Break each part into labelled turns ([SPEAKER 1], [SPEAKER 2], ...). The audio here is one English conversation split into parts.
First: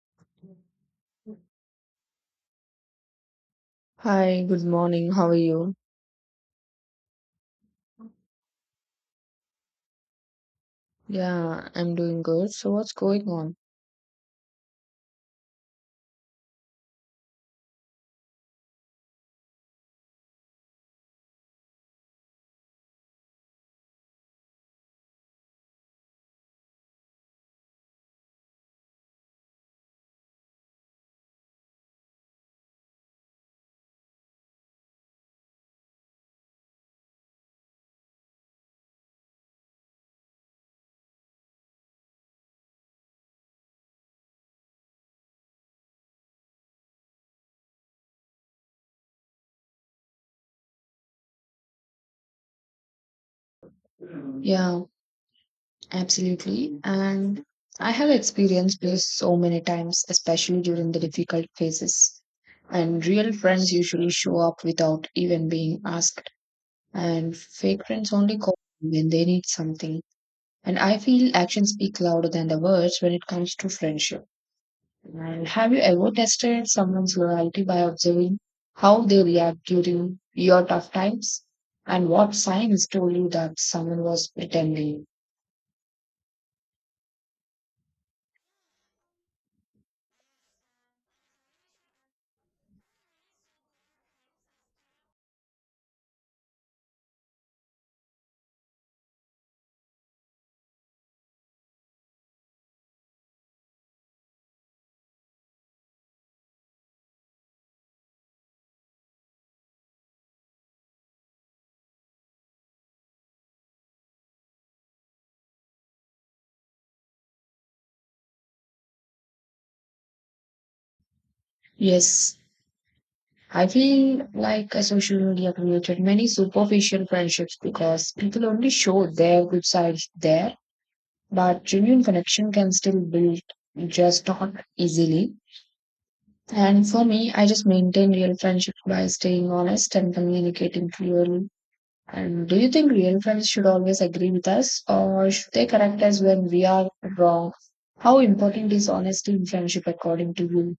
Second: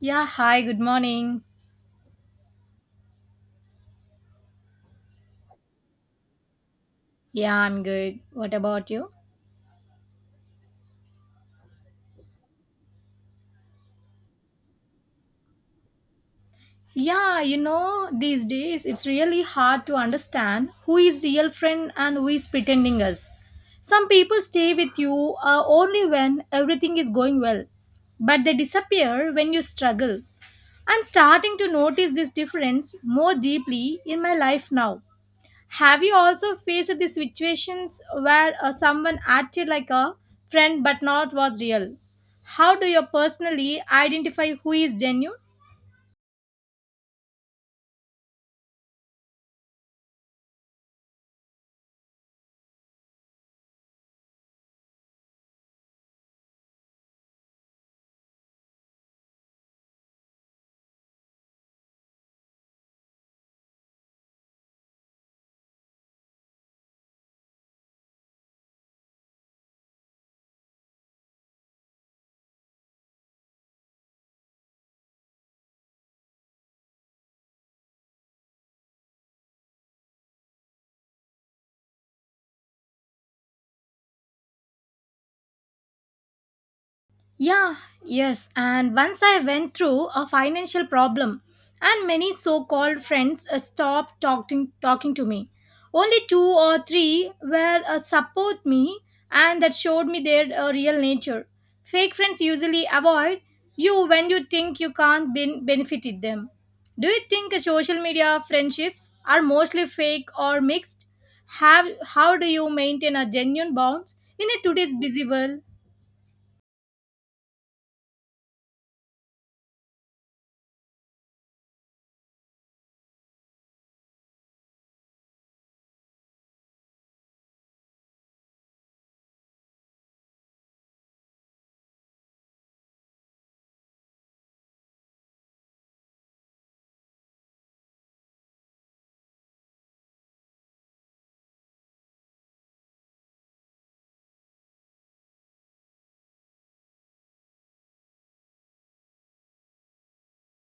[SPEAKER 1] Yeah, hi, good morning.
[SPEAKER 2] Hi, good morning. How are you?
[SPEAKER 1] Yeah, I'm good. What about you?
[SPEAKER 2] Yeah, I'm doing good. So, what's going on?
[SPEAKER 1] Yeah, you know, these days it's really hard to understand who is real friend and who is pretending us. Some people stay with you only when everything is going well, but they disappear when you struggle. I'm starting to notice this difference more deeply in my life now. Have you also faced the situations where someone acted like a friend but not was real? How do you personally identify who is genuine?
[SPEAKER 2] Yeah, absolutely. And I have experienced this so many times, especially during the difficult phases. And real friends usually show up without even being asked. And fake friends only call when they need something. And I feel actions speak louder than the words when it comes to friendship. And have you ever tested someone's loyalty by observing how they react during your tough times? And what signs told you that someone was pretending?
[SPEAKER 1] Yeah, yes. And once I went through a financial problem, and many so called friends stopped talking to me. Only two or three were support me and that showed me their real nature. Fake friends usually avoid you when you think you can't benefit them. Do you think social media friendships are mostly fake or mixed? How do you maintain a genuine bonds in a today's busy world?
[SPEAKER 2] Yes, I feel like a social media created many superficial friendships because people only show their good sides there, but genuine connection can still build, just not easily. And for me, I just maintain real friendship by staying honest and communicating clearly. And do you think real friends should always agree with us, or should they correct us when we are wrong? How important is honesty in friendship according to you?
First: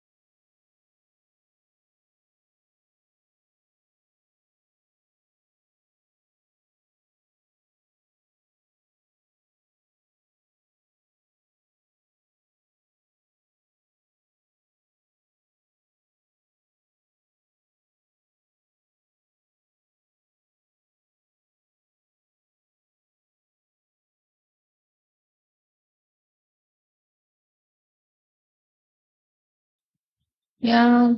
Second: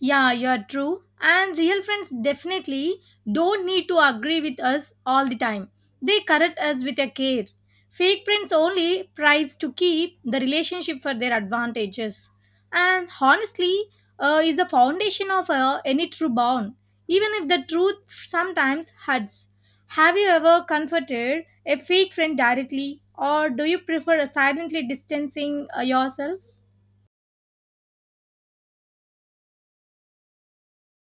[SPEAKER 1] Yeah, you're true. And real friends definitely don't need to agree with us all the time. They correct us with a care. Fake friends only tries to keep the relationship for their advantages. And honestly, is the foundation of any true bond, even if the truth sometimes hurts. Have you ever comforted a fake friend directly, or do you prefer silently distancing yourself?
[SPEAKER 2] Yeah,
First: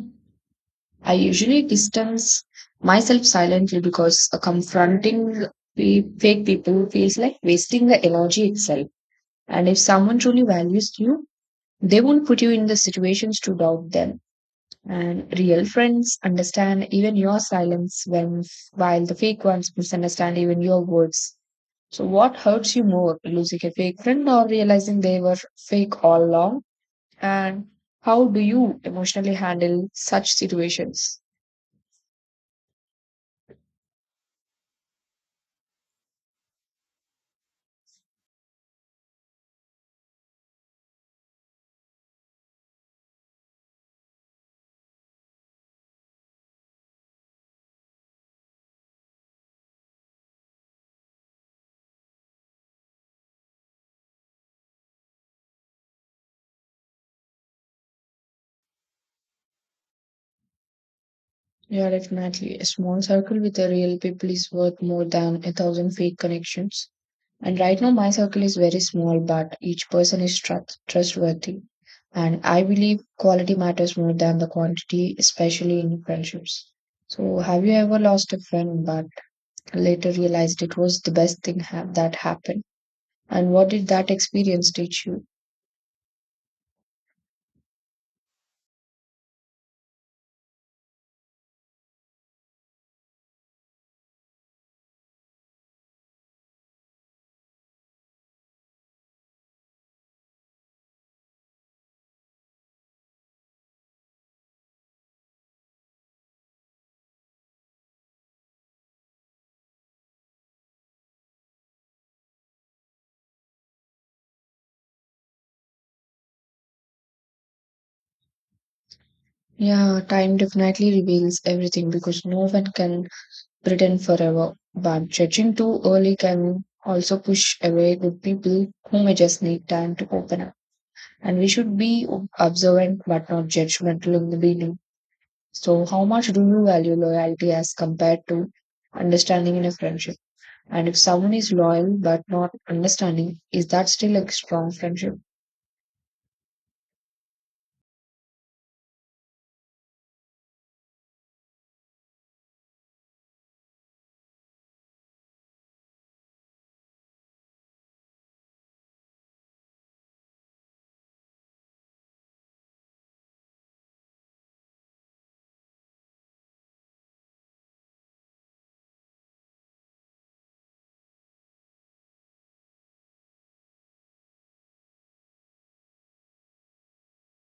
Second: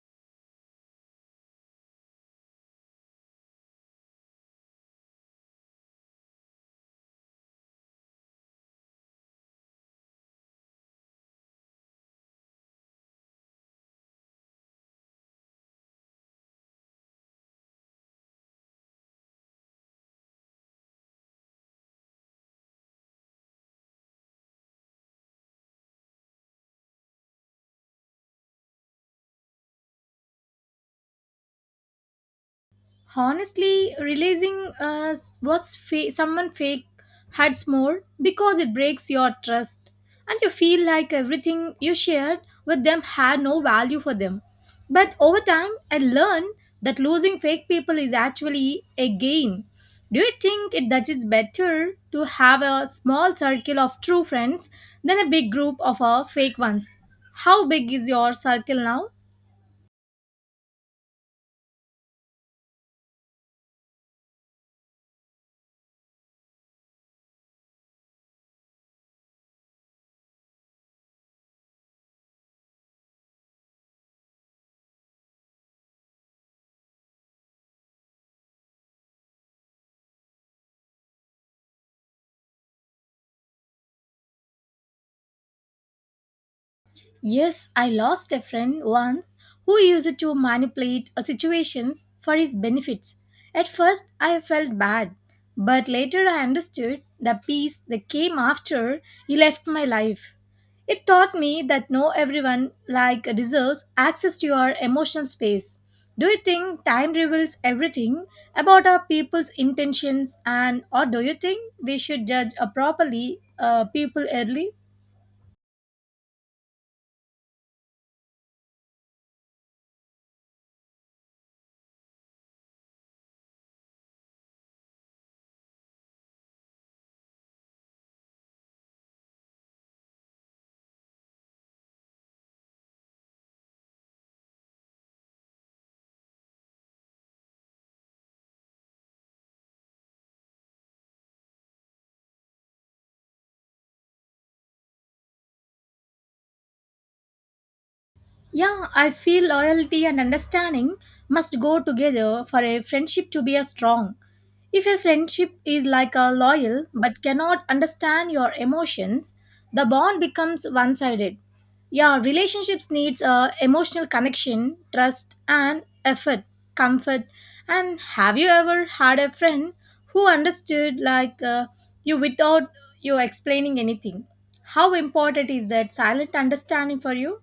[SPEAKER 2] I usually distance myself silently because confronting fake people feels like wasting the energy itself. And if someone truly values you, they won't put you in the situations to doubt them. And real friends understand even your silence, when while the fake ones misunderstand even your words. So what hurts you more, losing a fake friend or realizing they were fake all along? And how do you emotionally handle such situations?
[SPEAKER 1] Honestly realizing someone fake hurts more because it breaks your trust, and you feel like everything you shared with them had no value for them. But over time I learned that losing fake people is actually a gain. Do you think that it's better to have a small circle of true friends than a big group of fake ones? How big is your circle now?
[SPEAKER 2] Yeah, definitely. A small circle with the real people is worth more than a thousand fake connections. And right now, my circle is very small, but each person is trustworthy. And I believe quality matters more than the quantity, especially in friendships. So, have you ever lost a friend but later realized it was the best thing that happened? And what did that experience teach you?
[SPEAKER 1] Yes, I lost a friend once who used to manipulate situations for his benefits. At first, I felt bad, but later I understood the peace that came after he left my life. It taught me that no everyone like deserves access to your emotional space. Do you think time reveals everything about our people's intentions, and or do you think we should judge properly people early?
[SPEAKER 2] Yeah, time definitely reveals everything because no one can pretend forever. But judging too early can also push away good people who may just need time to open up. And we should be observant but not judgmental in the beginning. So, how much do you value loyalty as compared to understanding in a friendship? And if someone is loyal but not understanding, is that still a strong friendship?
[SPEAKER 1] Yeah, I feel loyalty and understanding must go together for a friendship to be a strong. If a friendship is like a loyal but cannot understand your emotions, the bond becomes one-sided. Yeah, relationships needs a emotional connection, trust and effort, comfort. And have you ever had a friend who understood you without you explaining anything? How important is that silent understanding for you?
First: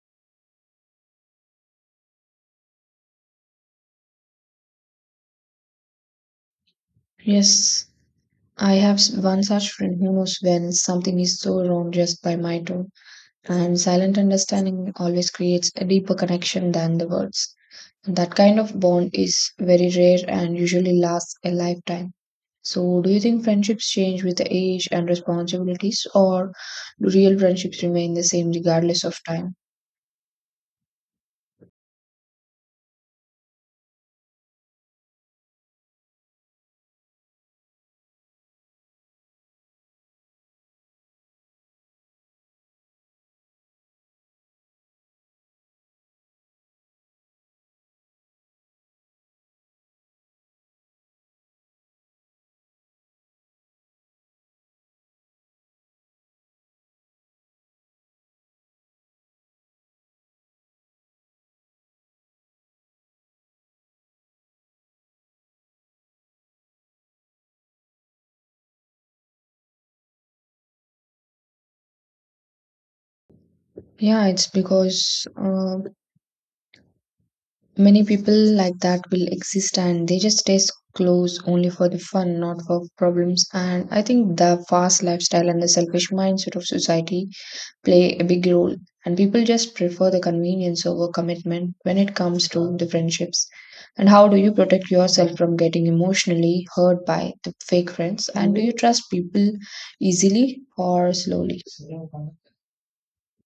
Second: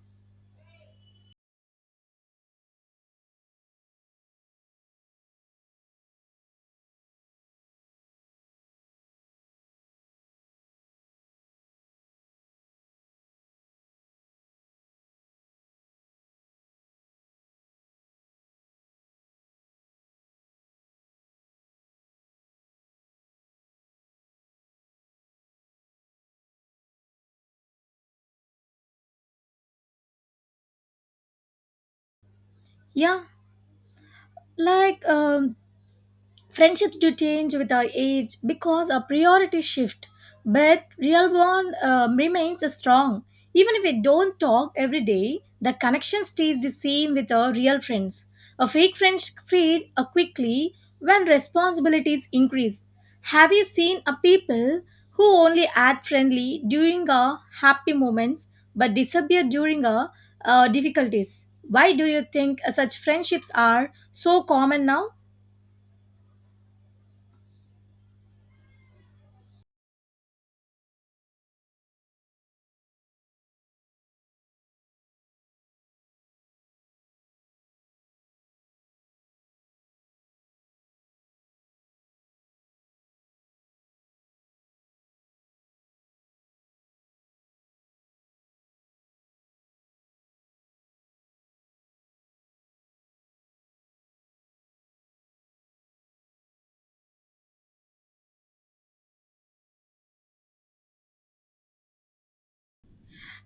[SPEAKER 2] Yes, I have one such friend who knows when something is so wrong just by my tone, and silent understanding always creates a deeper connection than the words. That kind of bond is very rare and usually lasts a lifetime. So, do you think friendships change with the age and responsibilities, or do real friendships remain the same regardless of time?
[SPEAKER 1] Yeah, like um, friendships do change with our age because our priorities shift, but real bond remains strong. Even if we don't talk every day, the connection stays the same with our real friends. A fake friends fade quickly when responsibilities increase. Have you seen a people who only act friendly during our happy moments but disappear during our difficulties? Why do you think such friendships are so common now?
[SPEAKER 2] Yeah, it's because many people like that will exist and they just stay close only for the fun, not for problems. And I think the fast lifestyle and the selfish mindset of society play a big role. And people just prefer the convenience over commitment when it comes to the friendships. And how do you protect yourself from getting emotionally hurt by the fake friends? And do you trust people easily or slowly?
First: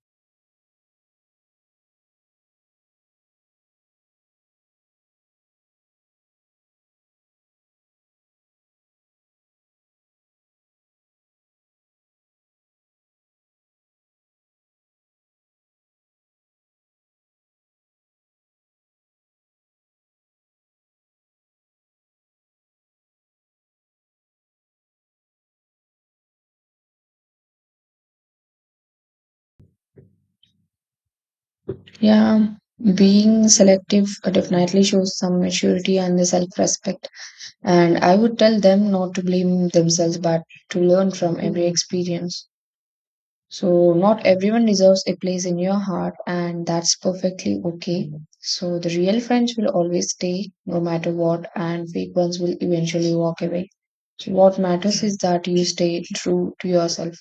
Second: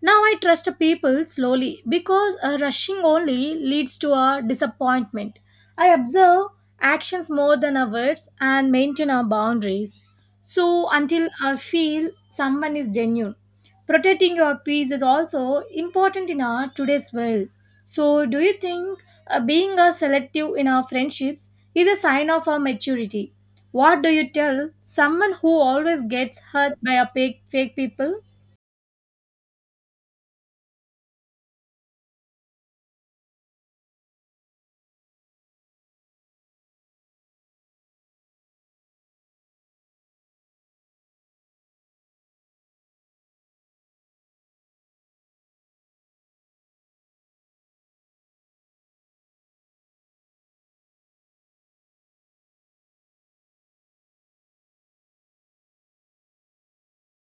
[SPEAKER 1] Now I trust people slowly because rushing only leads to a disappointment. I observe actions more than our words and maintain our boundaries. So until I feel someone is genuine, protecting your peace is also important in our today's world. So do you think being a selective in our friendships is a sign of our maturity? What do you tell someone who always gets hurt by a fake people?
[SPEAKER 2] Yeah, being selective definitely shows some maturity and the self-respect. And I would tell them not to blame themselves, but to learn from every experience. So, not everyone deserves a place in your heart, and that's perfectly okay. So, the real friends will always stay no matter what, and fake ones will eventually walk away. So, what matters is that you stay true to yourself.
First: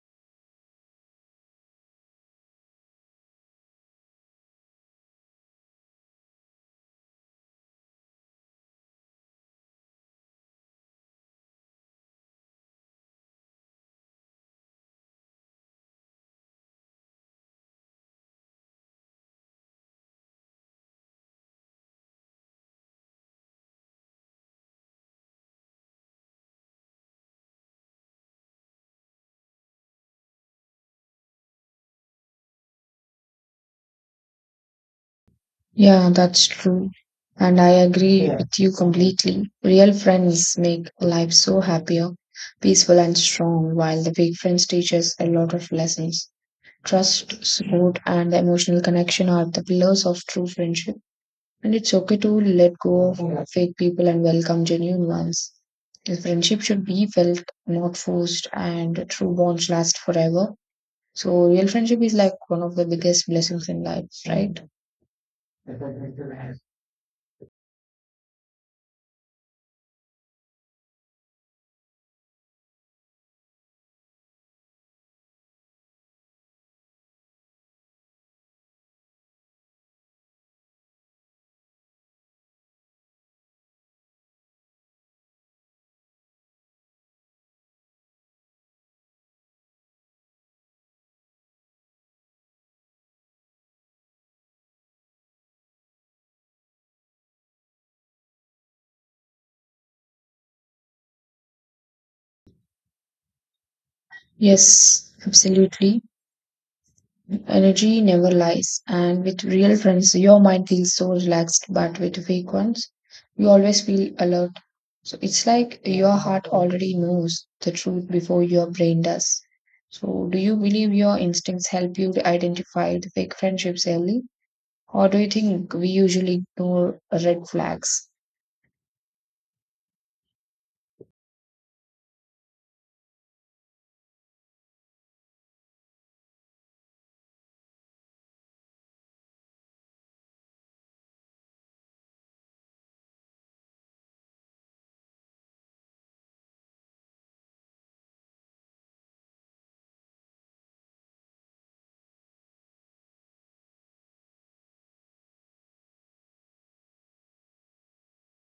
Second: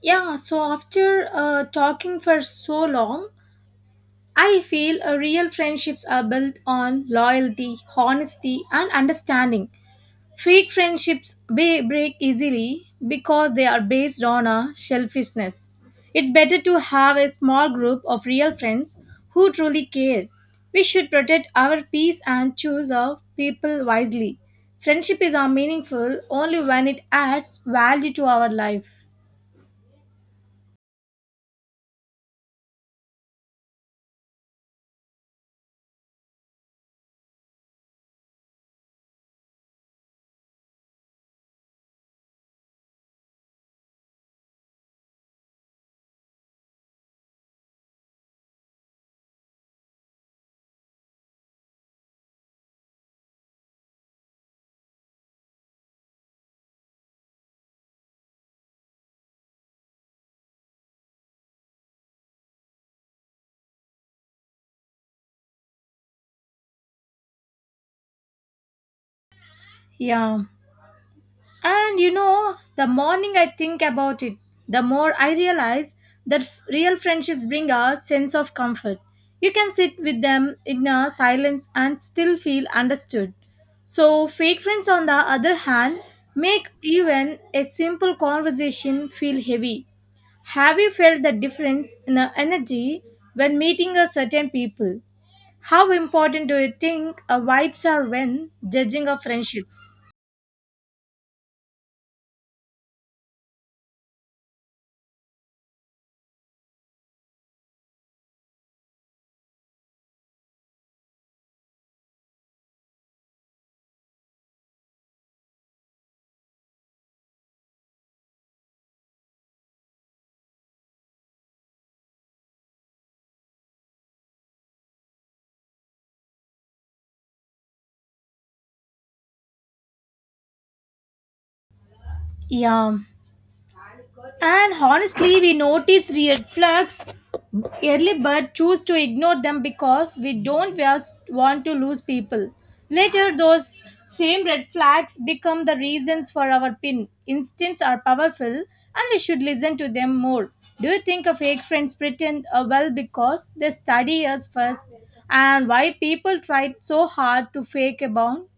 [SPEAKER 1] Yeah, so after talking for so long, I feel real friendships are built on loyalty, honesty, and understanding. Fake friendships break easily because they are based on a selfishness. It's better to have a small group of real friends who truly care. We should protect our peace and choose our people wisely. Friendship is meaningful only when it adds value to our life.
[SPEAKER 2] Yeah, that's true. And I agree with you completely. Real friends make life so happier, peaceful, and strong, while the fake friends teach us a lot of lessons. Trust, support, and emotional connection are the pillars of true friendship. And it's okay to let go of fake people and welcome genuine ones. The friendship should be felt, not forced, and true bonds last forever. So, real friendship is like one of the biggest blessings in life, right?
[SPEAKER 1] Yeah. And you know, the morning I think about it, the more I realize that real friendships bring a sense of comfort. You can sit with them in a silence and still feel understood. So, fake friends, on the other hand, make even a simple conversation feel heavy. Have you felt the difference in the energy when meeting a certain people? How important do you think vibes are when judging of friendships?
[SPEAKER 2] Yes, absolutely. Energy never lies, and with real friends, your mind feels so relaxed, but with fake ones, you always feel alert. So it's like your heart already knows the truth before your brain does. So do you believe your instincts help you to identify the fake friendships early? Or do you think we usually ignore red flags?
[SPEAKER 1] Yeah. And honestly, we notice red flags early but choose to ignore them because we don't just want to lose people. Later, those same red flags become the reasons for our pin. Instincts are powerful and we should listen to them more. Do you think a fake friends pretend well because they study us first? And why people try so hard to fake a bond?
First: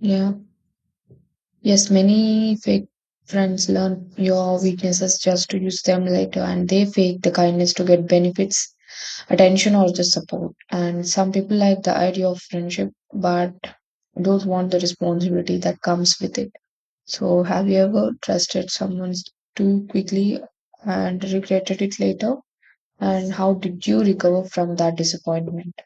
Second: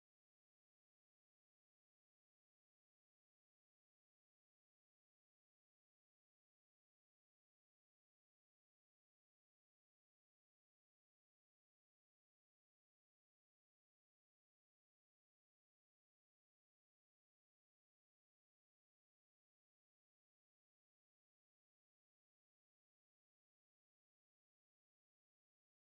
[SPEAKER 2] Yeah. Yes, many fake friends learn your weaknesses just to use them later, and they fake the kindness to get benefits, attention, or just support. And some people like the idea of friendship but don't want the responsibility that comes with it. So, have you ever trusted someone too quickly and regretted it later? And how did you recover from that disappointment?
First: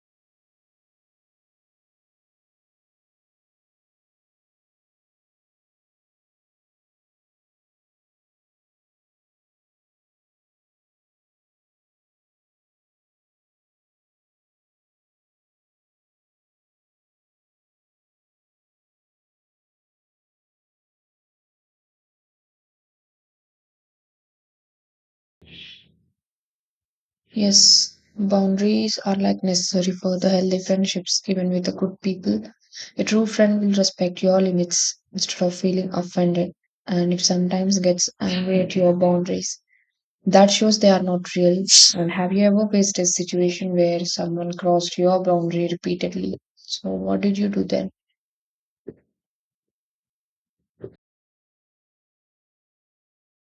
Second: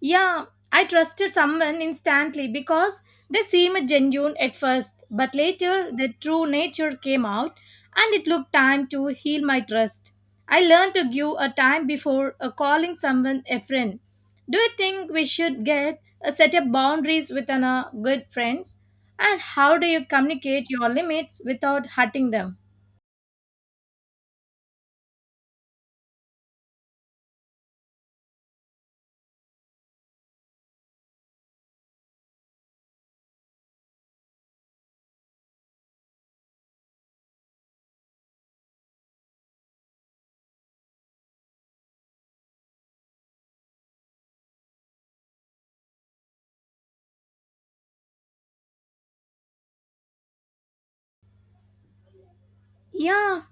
[SPEAKER 1] Yeah, I trusted someone instantly because they seemed genuine at first, but later their true nature came out and it took time to heal my trust. I learned to give a time before calling someone a friend. Do you think we should get set up boundaries with good friends? And how do you communicate your limits without hurting them?
[SPEAKER 2] Yes, boundaries are like necessary for the healthy friendships, even with the good people. A true friend will respect your limits instead of feeling offended, and if sometimes gets angry at your boundaries, that shows they are not real. And have you ever faced a situation where someone crossed your boundary repeatedly? So, what did you do then?
[SPEAKER 1] Yeah,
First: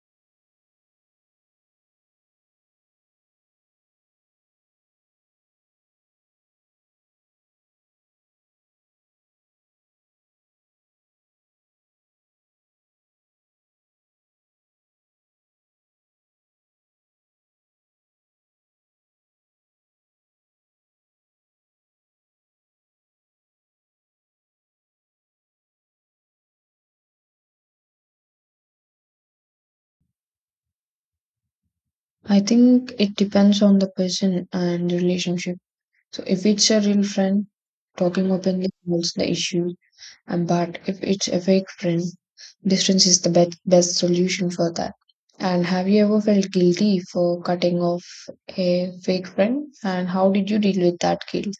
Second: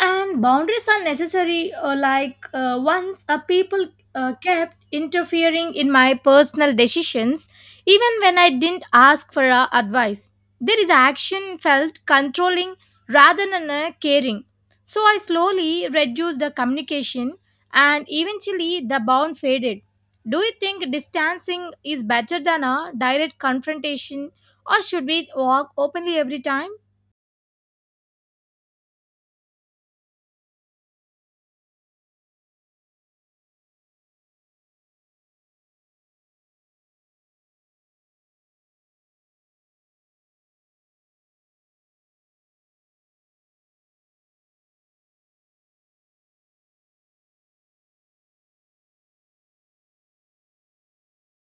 [SPEAKER 1] and boundaries are necessary once a people kept interfering in my personal decisions, even when I didn't ask for advice. There is action felt controlling rather than caring. So I slowly reduced the communication and eventually the bond faded. Do you think distancing is better than a direct confrontation, or should we walk openly every time?
[SPEAKER 2] I think it depends on the person and the relationship. So if it's a real friend, talking openly solves the issue. But if it's a fake friend, distance is the best solution for that. And have you ever felt guilty for cutting off a fake friend? And how did you deal with that guilt?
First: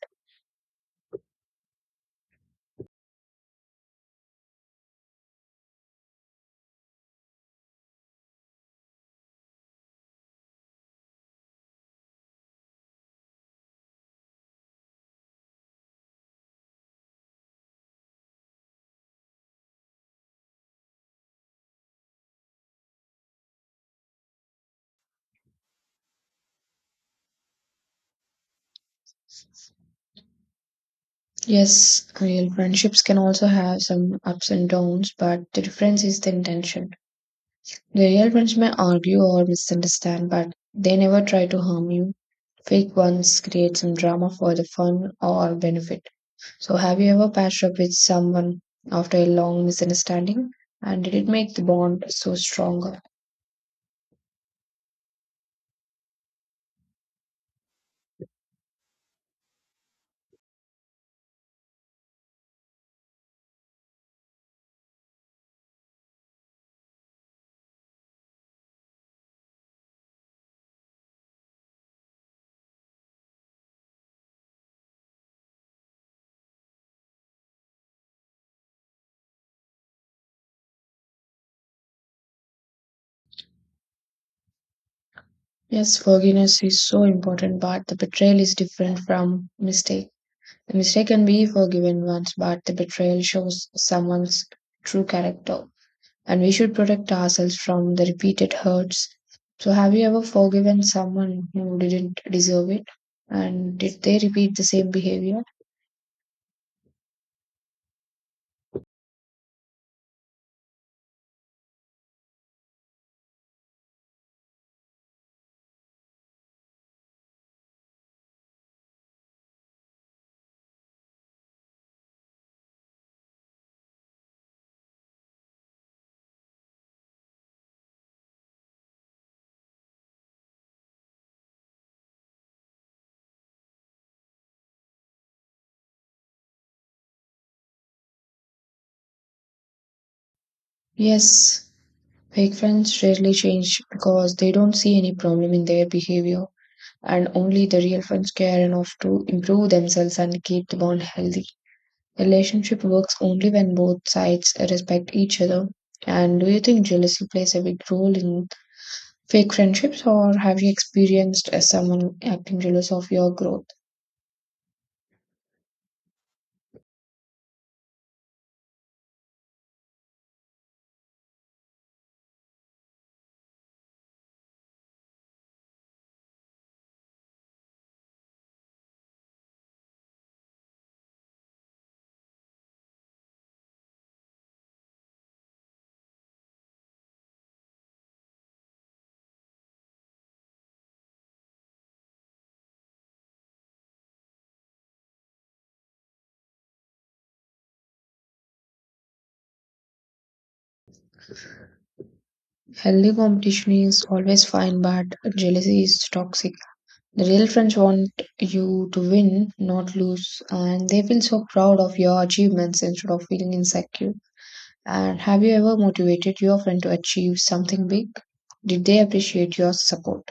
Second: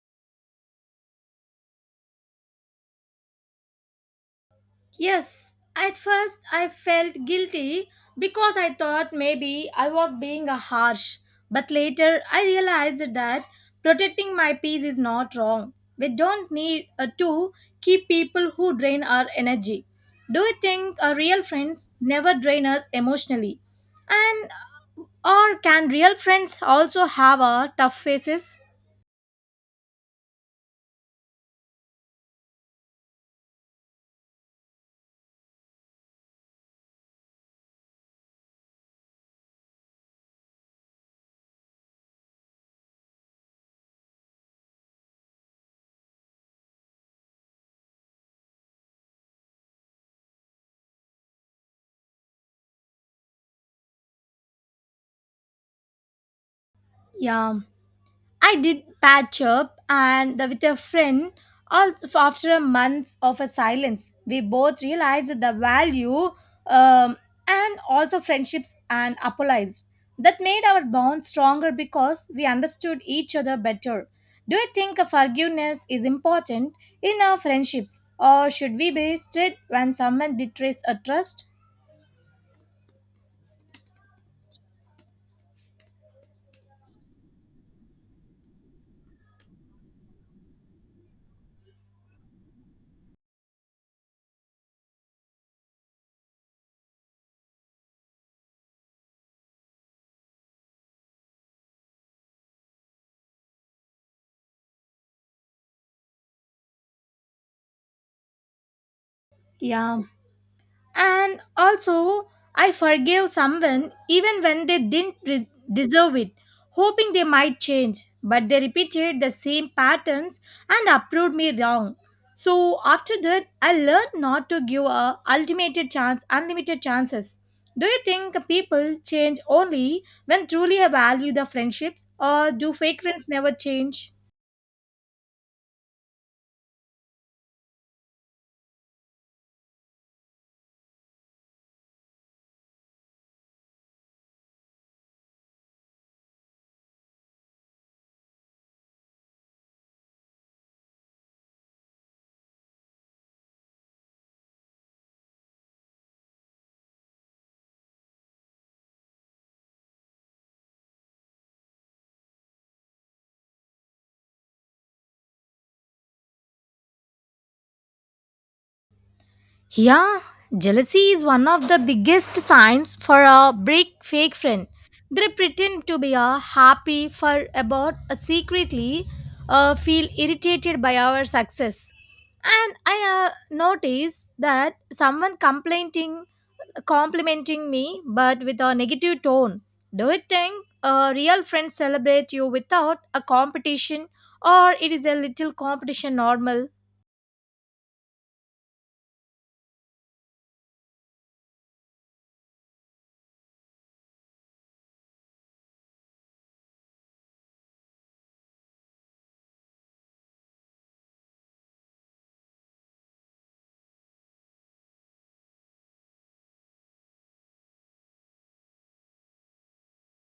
[SPEAKER 1] Yes, at first I felt guilty because I thought maybe I was being a harsh. But later I realized that protecting my peace is not wrong. We don't need to keep people who drain our energy. Do you think real friends never drain us emotionally? And or can real friends also have a tough faces?
[SPEAKER 2] Yes, real friendships can also have some ups and downs, but the difference is the intention. The real friends may argue or misunderstand, but they never try to harm you. Fake ones create some drama for the fun or benefit. So, have you ever patched up with someone after a long misunderstanding? And did it make the bond so stronger?
[SPEAKER 1] Yeah. I did patch up and with a friend also after a month of a silence. We both realized the value um, and also friendships and apologized. That made our bond stronger because we understood each other better. Do you think a forgiveness is important in our friendships, or should we be strict when someone betrays a trust?
[SPEAKER 2] Yes, forgiveness is so important, but the betrayal is different from mistake. The mistake can be forgiven once, but the betrayal shows someone's true character. And we should protect ourselves from the repeated hurts. So, have you ever forgiven someone who didn't deserve it? And did they repeat the same behavior?
[SPEAKER 1] Yeah. And also, I forgave someone even when they didn't deserve it, hoping they might change. But they repeated the same patterns and approved me wrong. So after that, I learned not to give a ultimate chance, unlimited chances. Do you think people change only when truly I value the friendships, or do fake friends never change?
[SPEAKER 2] Yes, fake friends rarely change because they don't see any problem in their behavior, and only the real friends care enough to improve themselves and keep the bond healthy. Relationship works only when both sides respect each other. And do you think jealousy plays a big role in fake friendships, or have you experienced someone acting jealous of your growth?
[SPEAKER 1] Yeah, jealousy is one of the biggest signs for a break fake friend. They pretend to be a happy for about secretly feel irritated by our success. And I noticed that someone complimenting me, but with a negative tone. Do you think real friends celebrate you without a competition, or it is a little competition normal?
[SPEAKER 2] Healthy competition is always fine, but jealousy is toxic. The real friends want you to win, not lose, and they feel so proud of your achievements instead of feeling insecure. And have you ever motivated your friend to achieve something big? Did they appreciate your support?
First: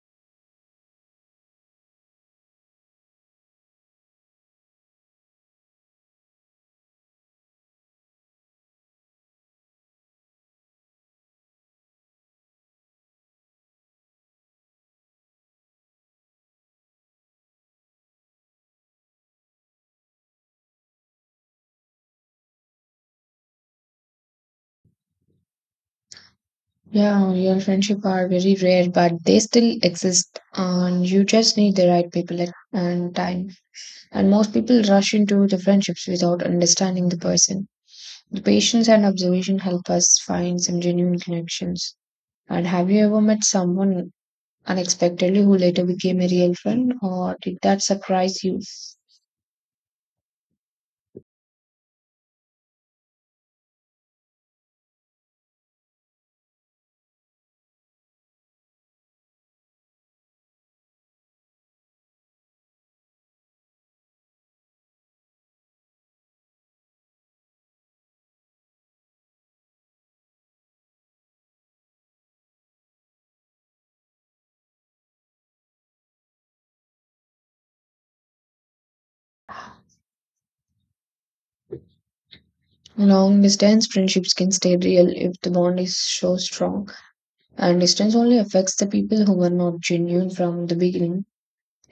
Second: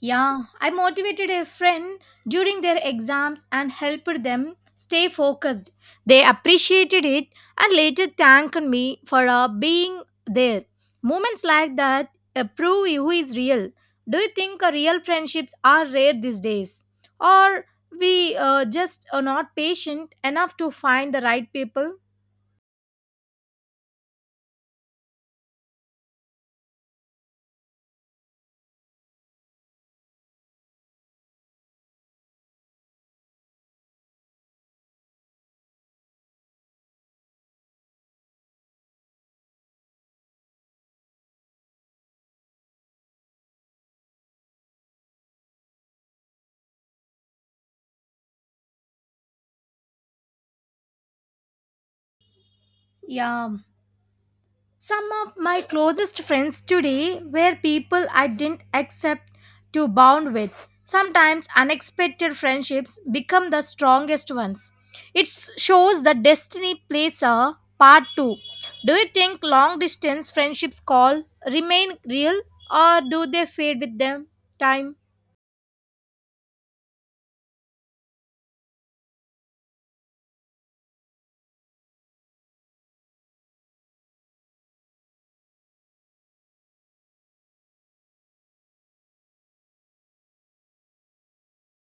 [SPEAKER 1] Yeah, I motivated a friend during their exams and helped them stay focused. They appreciated it and later thanked me for being there. Moments like that prove who is real. Do you think real friendships are rare these days? Or we just are not patient enough to find the right people?
[SPEAKER 2] Yeah, real friendship are very rare, but they still exist, and you just need the right people and time. And most people rush into the friendships without understanding the person. The patience and observation help us find some genuine connections. And have you ever met someone unexpectedly who later became a real friend, or did that surprise you?
[SPEAKER 1] Yeah, some of my closest friends today were people I didn't accept to bond with. Sometimes unexpected friendships become the strongest ones. It shows that destiny plays a part too. Do you think long distance friendships call remain real, or do they fade with them time?
[SPEAKER 2] Long distance friendships can stay real if the bond is so strong, and distance only affects the people who were not genuine from the beginning.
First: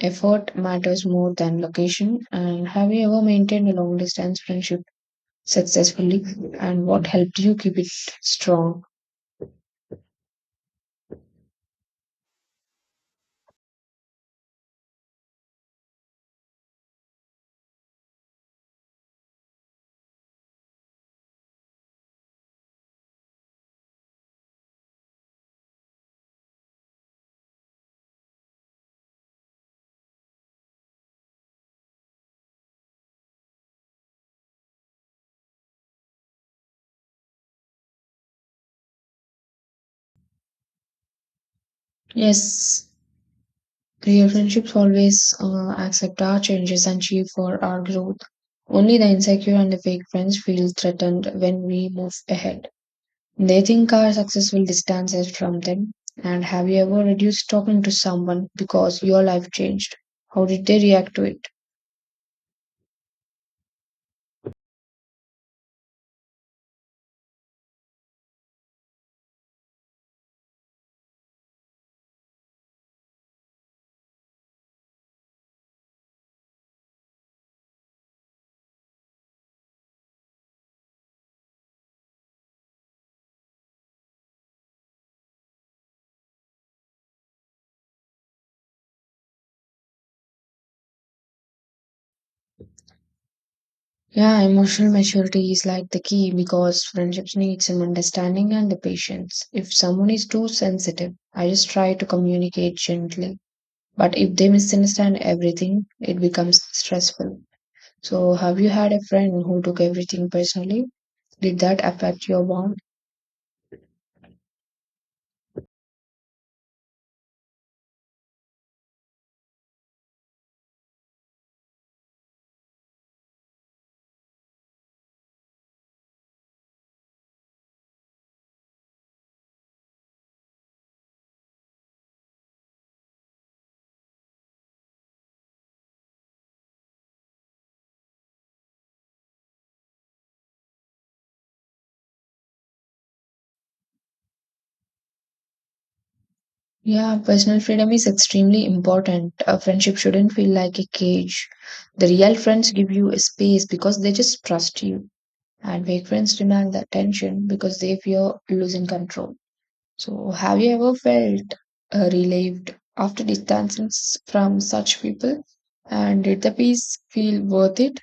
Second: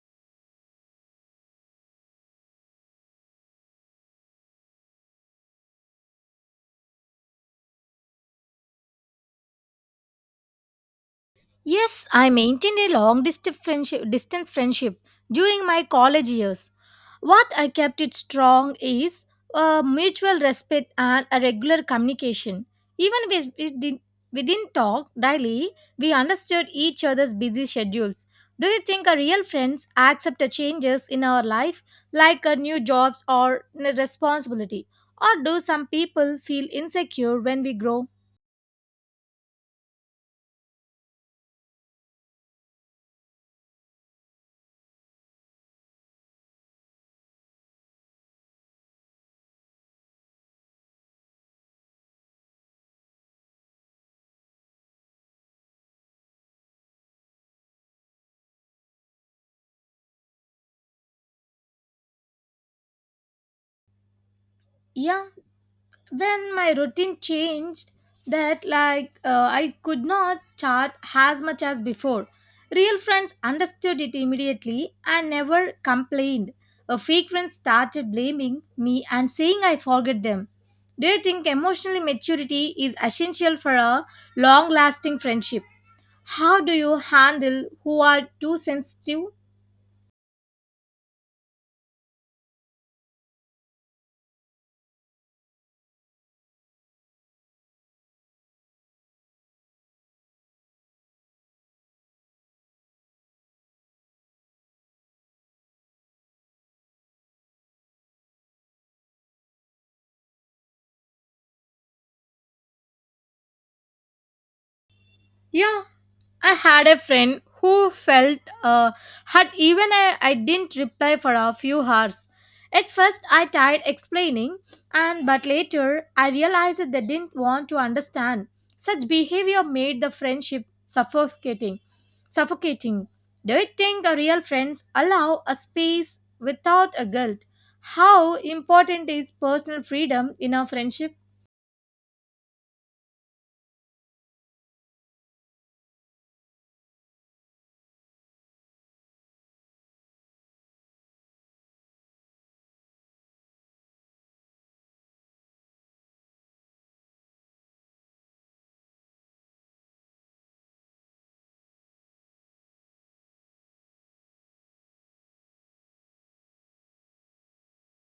[SPEAKER 2] Effort matters more than location. And have you ever maintained a long distance friendship successfully, and what helped you keep it strong?
[SPEAKER 1] Yes, I maintained a distance friendship during my college years. What I kept it strong is mutual respect and a regular communication. Even if we didn't talk daily, we understood each other's busy schedules. Do you think our real friends accept the changes in our life, like our new jobs or responsibility? Or do some people feel insecure when we grow?
[SPEAKER 2] Yes, real friendships always accept our changes and cheer for our growth. Only the insecure and the fake friends feel threatened when we move ahead. They think our success will distance us from them. And have you ever reduced talking to someone because your life changed? How did they react to it?
[SPEAKER 1] Yeah, when my routine changed that I could not chat as much as before, real friends understood it immediately and never complained. A fake friend started blaming me and saying I forget them. Do you think emotional maturity is essential for a long lasting friendship? How do you handle who are too sensitive?
[SPEAKER 2] Yeah, emotional maturity is like the key because friendships need some understanding and the patience. If someone is too sensitive, I just try to communicate gently. But if they misunderstand everything, it becomes stressful. So, have you had a friend who took everything personally? Did that affect your bond?
[SPEAKER 1] Yeah, I had a friend who felt hurt even I didn't reply for a few hours. At first, I tried explaining, and but later I realized that they didn't want to understand. Such behavior made the friendship suffocating. Suffocating. Do you think a real friends allow a space without a guilt? How important is personal freedom in a friendship?
[SPEAKER 2] Yeah, personal freedom is extremely important. A friendship shouldn't feel like a cage. The real friends give you a space because they just trust you, and fake friends demand the attention because they fear losing control. So, have you ever felt relieved after distancing from such people? And did the peace feel worth it?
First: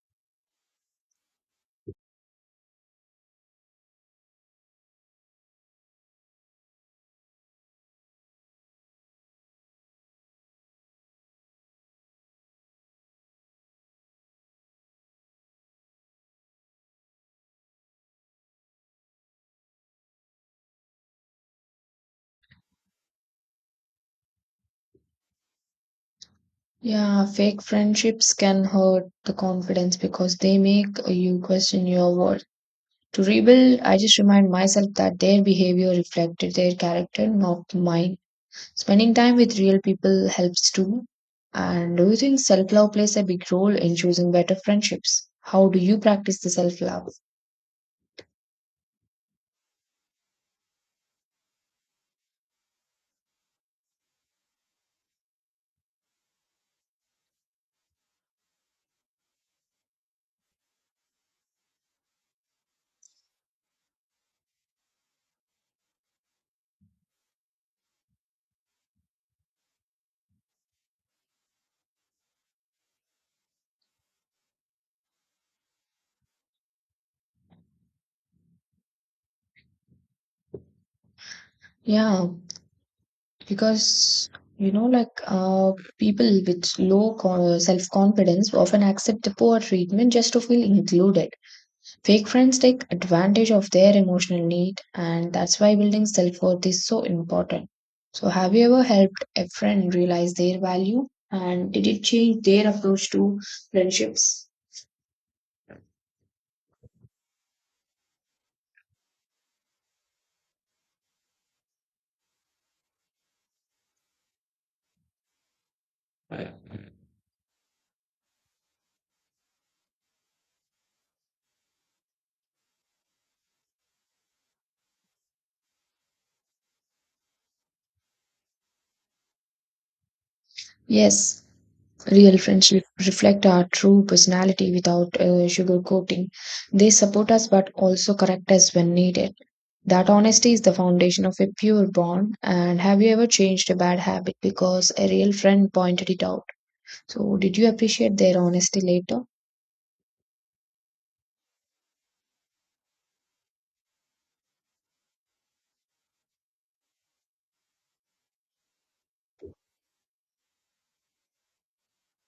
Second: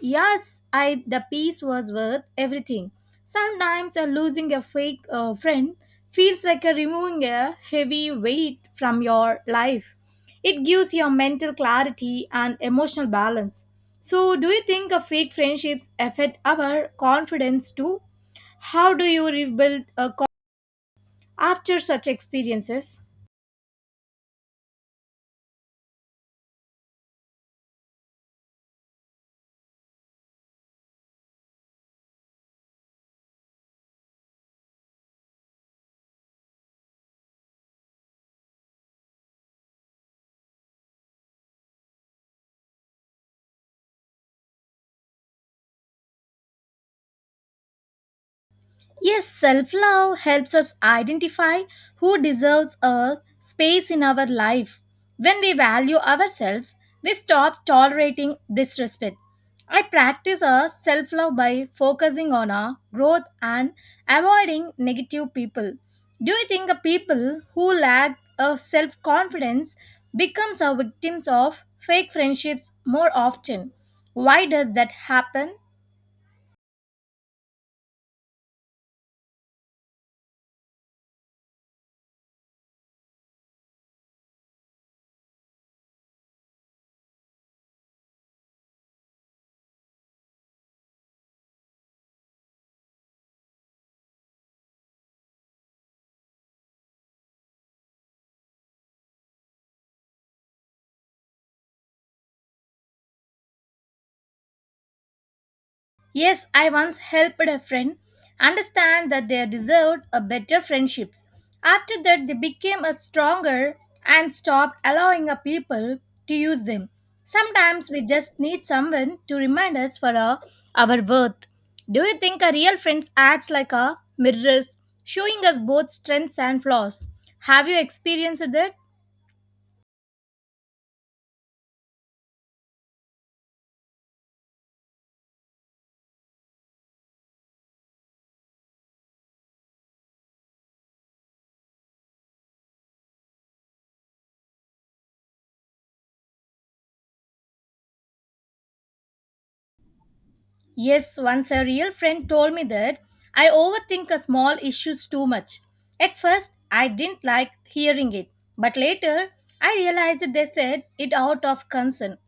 [SPEAKER 1] Yes, I the peace was worth everything. Sometimes losing a fake friend feels like a removing a heavy weight from your life. It gives your mental clarity and emotional balance. So, do you think a fake friendships affect our confidence too? How do you rebuild a co- after such experiences?
[SPEAKER 2] Yeah, fake friendships can hurt the confidence because they make you question your worth. To rebuild, I just remind myself that their behavior reflected their character, not mine. Spending time with real people helps too. And do you think self love plays a big role in choosing better friendships? How do you practice the self love?
[SPEAKER 1] Yes, self love helps us identify who deserves a space in our life. When we value ourselves, we stop tolerating disrespect. I practice a self love by focusing on our growth and avoiding negative people. Do you think a people who lack a self confidence becomes a victims of fake friendships more often? Why does that happen?
[SPEAKER 2] Yeah, because you know like uh, people with low self-confidence often accept the poor treatment just to feel included. Fake friends take advantage of their emotional need, and that's why building self-worth is so important. So have you ever helped a friend realize their value, and did it change their approach to friendships?
[SPEAKER 1] Yes, I once helped a friend understand that they deserved a better friendships. After that, they became a stronger and stopped allowing a people to use them. Sometimes we just need someone to remind us for our worth. Do you think a real friend acts like a mirrors, showing us both strengths and flaws? Have you experienced that?
[SPEAKER 2] Yes, real friends reflect our true personality without sugarcoating. They support us but also correct us when needed. That honesty is the foundation of a pure bond. And have you ever changed a bad habit because a real friend pointed it out? So, did you appreciate their honesty later?
[SPEAKER 1] Yes, once a real friend told me that I overthink a small issues too much. At first, I didn't like hearing it, but later I realized they said it out of concern.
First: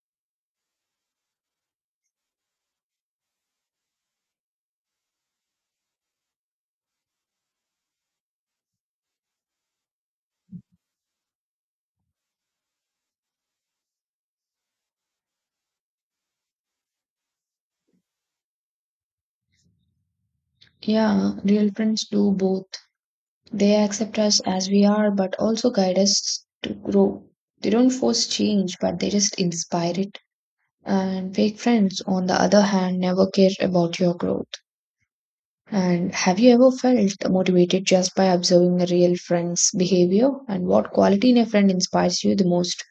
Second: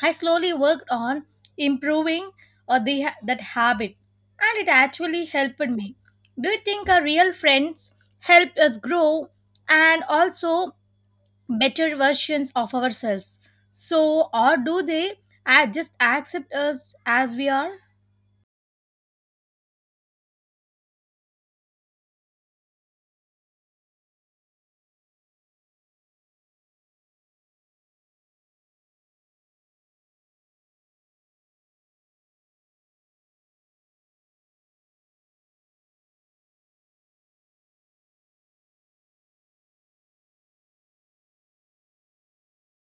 [SPEAKER 1] I slowly worked on improving that habit, and it actually helped me. Do you think our real friends help us grow and also better versions of ourselves? So, or do they just accept us as we are?
[SPEAKER 2] Yeah, real friends do both. They accept us as we are, but also guide us to grow. They don't force change, but they just inspire it. And fake friends, on the other hand, never care about your growth. And have you ever felt motivated just by observing a real friend's behavior? And what quality in a friend inspires you the most?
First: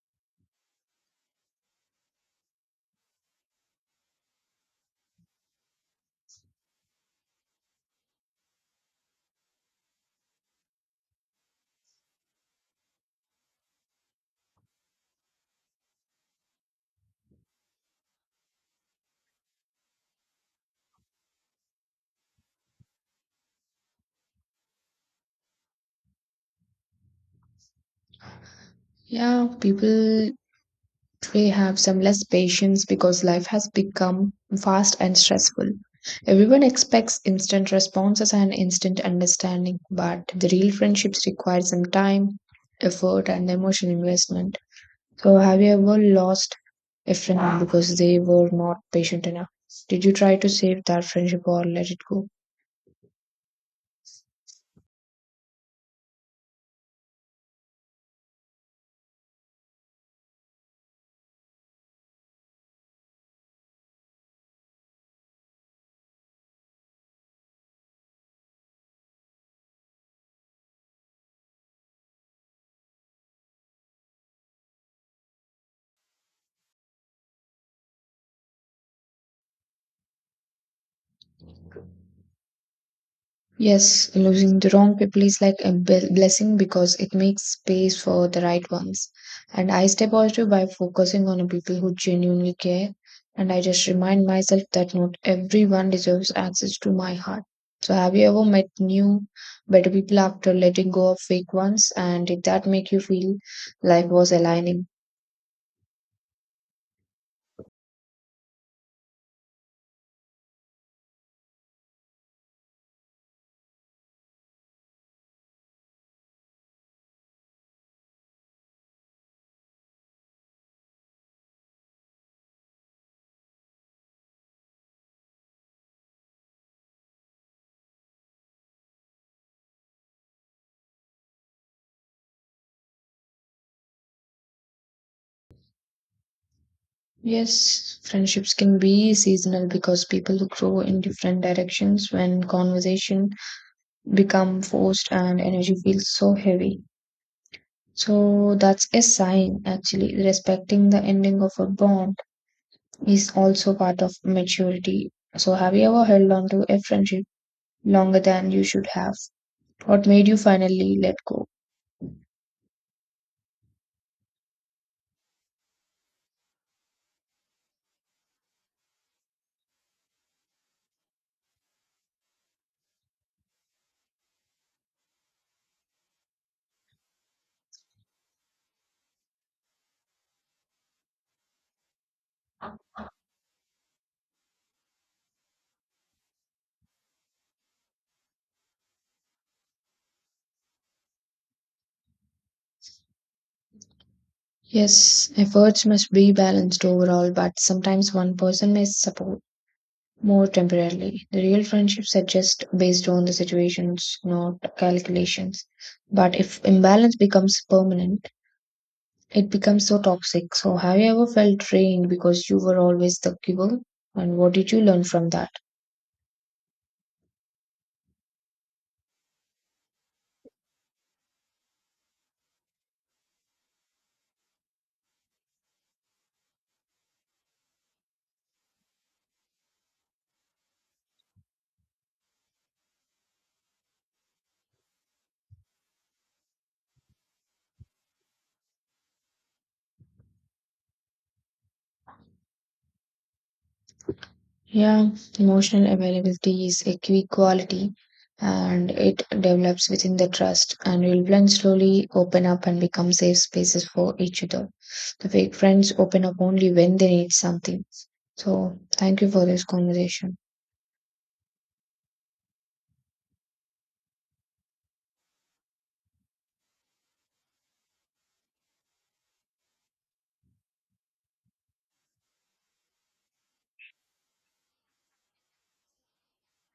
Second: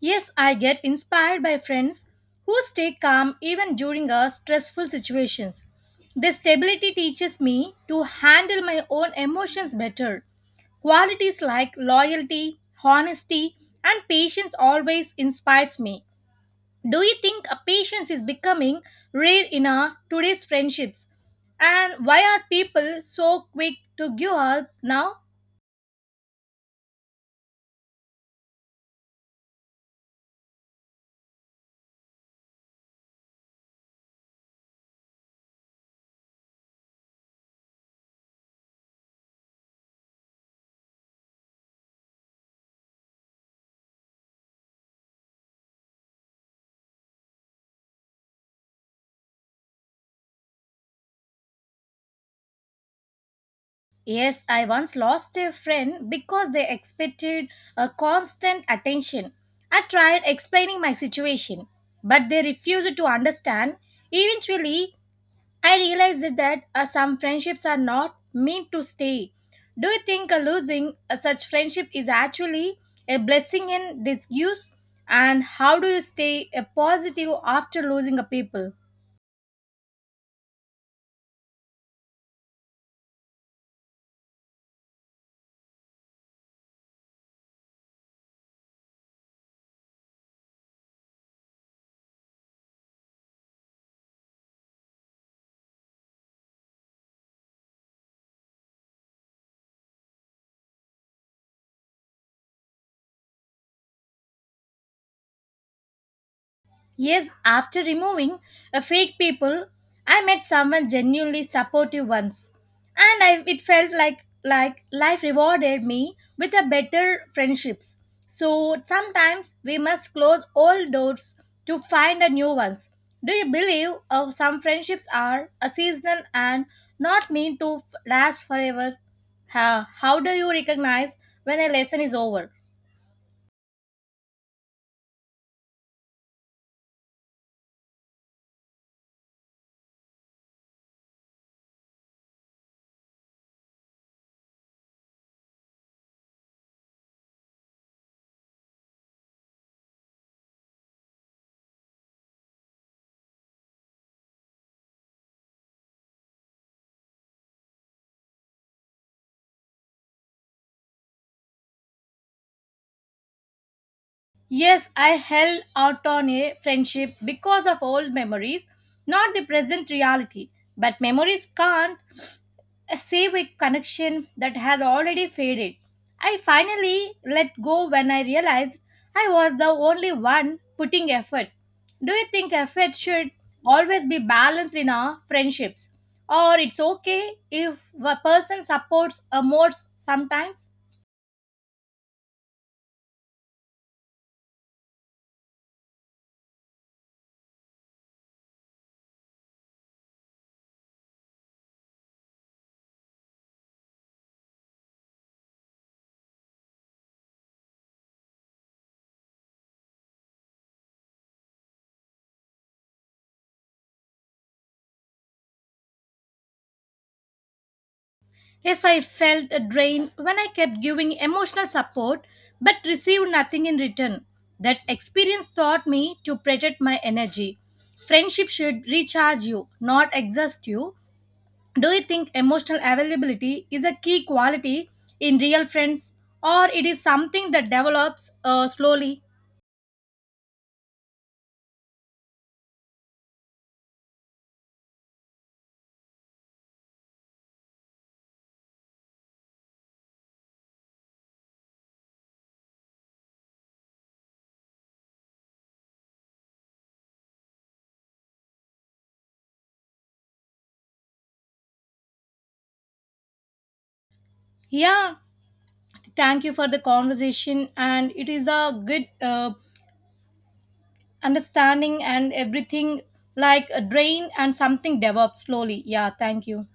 [SPEAKER 1] Yes, I get inspired by friends who stay calm even during a stressful situations. Their stability teaches me to handle my own emotions better. Qualities like loyalty, honesty, and patience always inspires me. Do you think a patience is becoming rare in our today's friendships? And why are people so quick to give up now?
[SPEAKER 2] Yeah, people today have some less patience because life has become fast and stressful. Everyone expects instant responses and instant understanding, but the real friendships require some time, effort, and emotional investment. So, have you ever lost a friend because they were not patient enough? Did you try to save that friendship or let it go?
[SPEAKER 1] Yes, I once lost a friend because they expected a constant attention. I tried explaining my situation, but they refused to understand. Eventually, I realized that some friendships are not meant to stay. Do you think losing such friendship is actually a blessing in disguise? And how do you stay positive after losing a people?
[SPEAKER 2] Yes, losing the wrong people is like a blessing because it makes space for the right ones. And I stay positive by focusing on the people who genuinely care. And I just remind myself that not everyone deserves access to my heart. So, have you ever met new, better people after letting go of fake ones? And did that make you feel life was aligning?
[SPEAKER 1] Yes, after removing a fake people, I met someone genuinely supportive once, and it felt like life rewarded me with a better friendships. So sometimes we must close all doors to find a new ones. Do you believe some friendships are a seasonal and not meant to last forever? How do you recognize when a lesson is over?
[SPEAKER 2] Yes, friendships can be seasonal because people grow in different directions when conversation become forced and energy feels so heavy. So that's a sign actually. Respecting the ending of a bond is also part of maturity. So have you ever held on to a friendship longer than you should have? What made you finally let go?
[SPEAKER 1] Yes, I held out on a friendship because of old memories, not the present reality. But memories can't save a connection that has already faded. I finally let go when I realized I was the only one putting effort. Do you think effort should always be balanced in our friendships? Or it's okay if a person supports a more sometimes?
[SPEAKER 2] Yes, efforts must be balanced overall, but sometimes one person may support more temporarily. The real friendships are just based on the situations, not calculations. But if imbalance becomes permanent, it becomes so toxic. So, have you ever felt drained because you were always the giver? And what did you learn from that?
[SPEAKER 1] Yes, I felt a drain when I kept giving emotional support but received nothing in return. That experience taught me to protect my energy. Friendship should recharge you, not exhaust you. Do you think emotional availability is a key quality in real friends, or it is something that develops slowly?
[SPEAKER 2] Yeah, emotional availability is a key quality, and it develops within the trust and will blend slowly, open up, and become safe spaces for each other. The fake friends open up only when they need something. So, thank you for this conversation.
[SPEAKER 1] Yeah, thank you for the conversation and it is a good understanding and everything like a drain and something develops slowly. Yeah, thank you.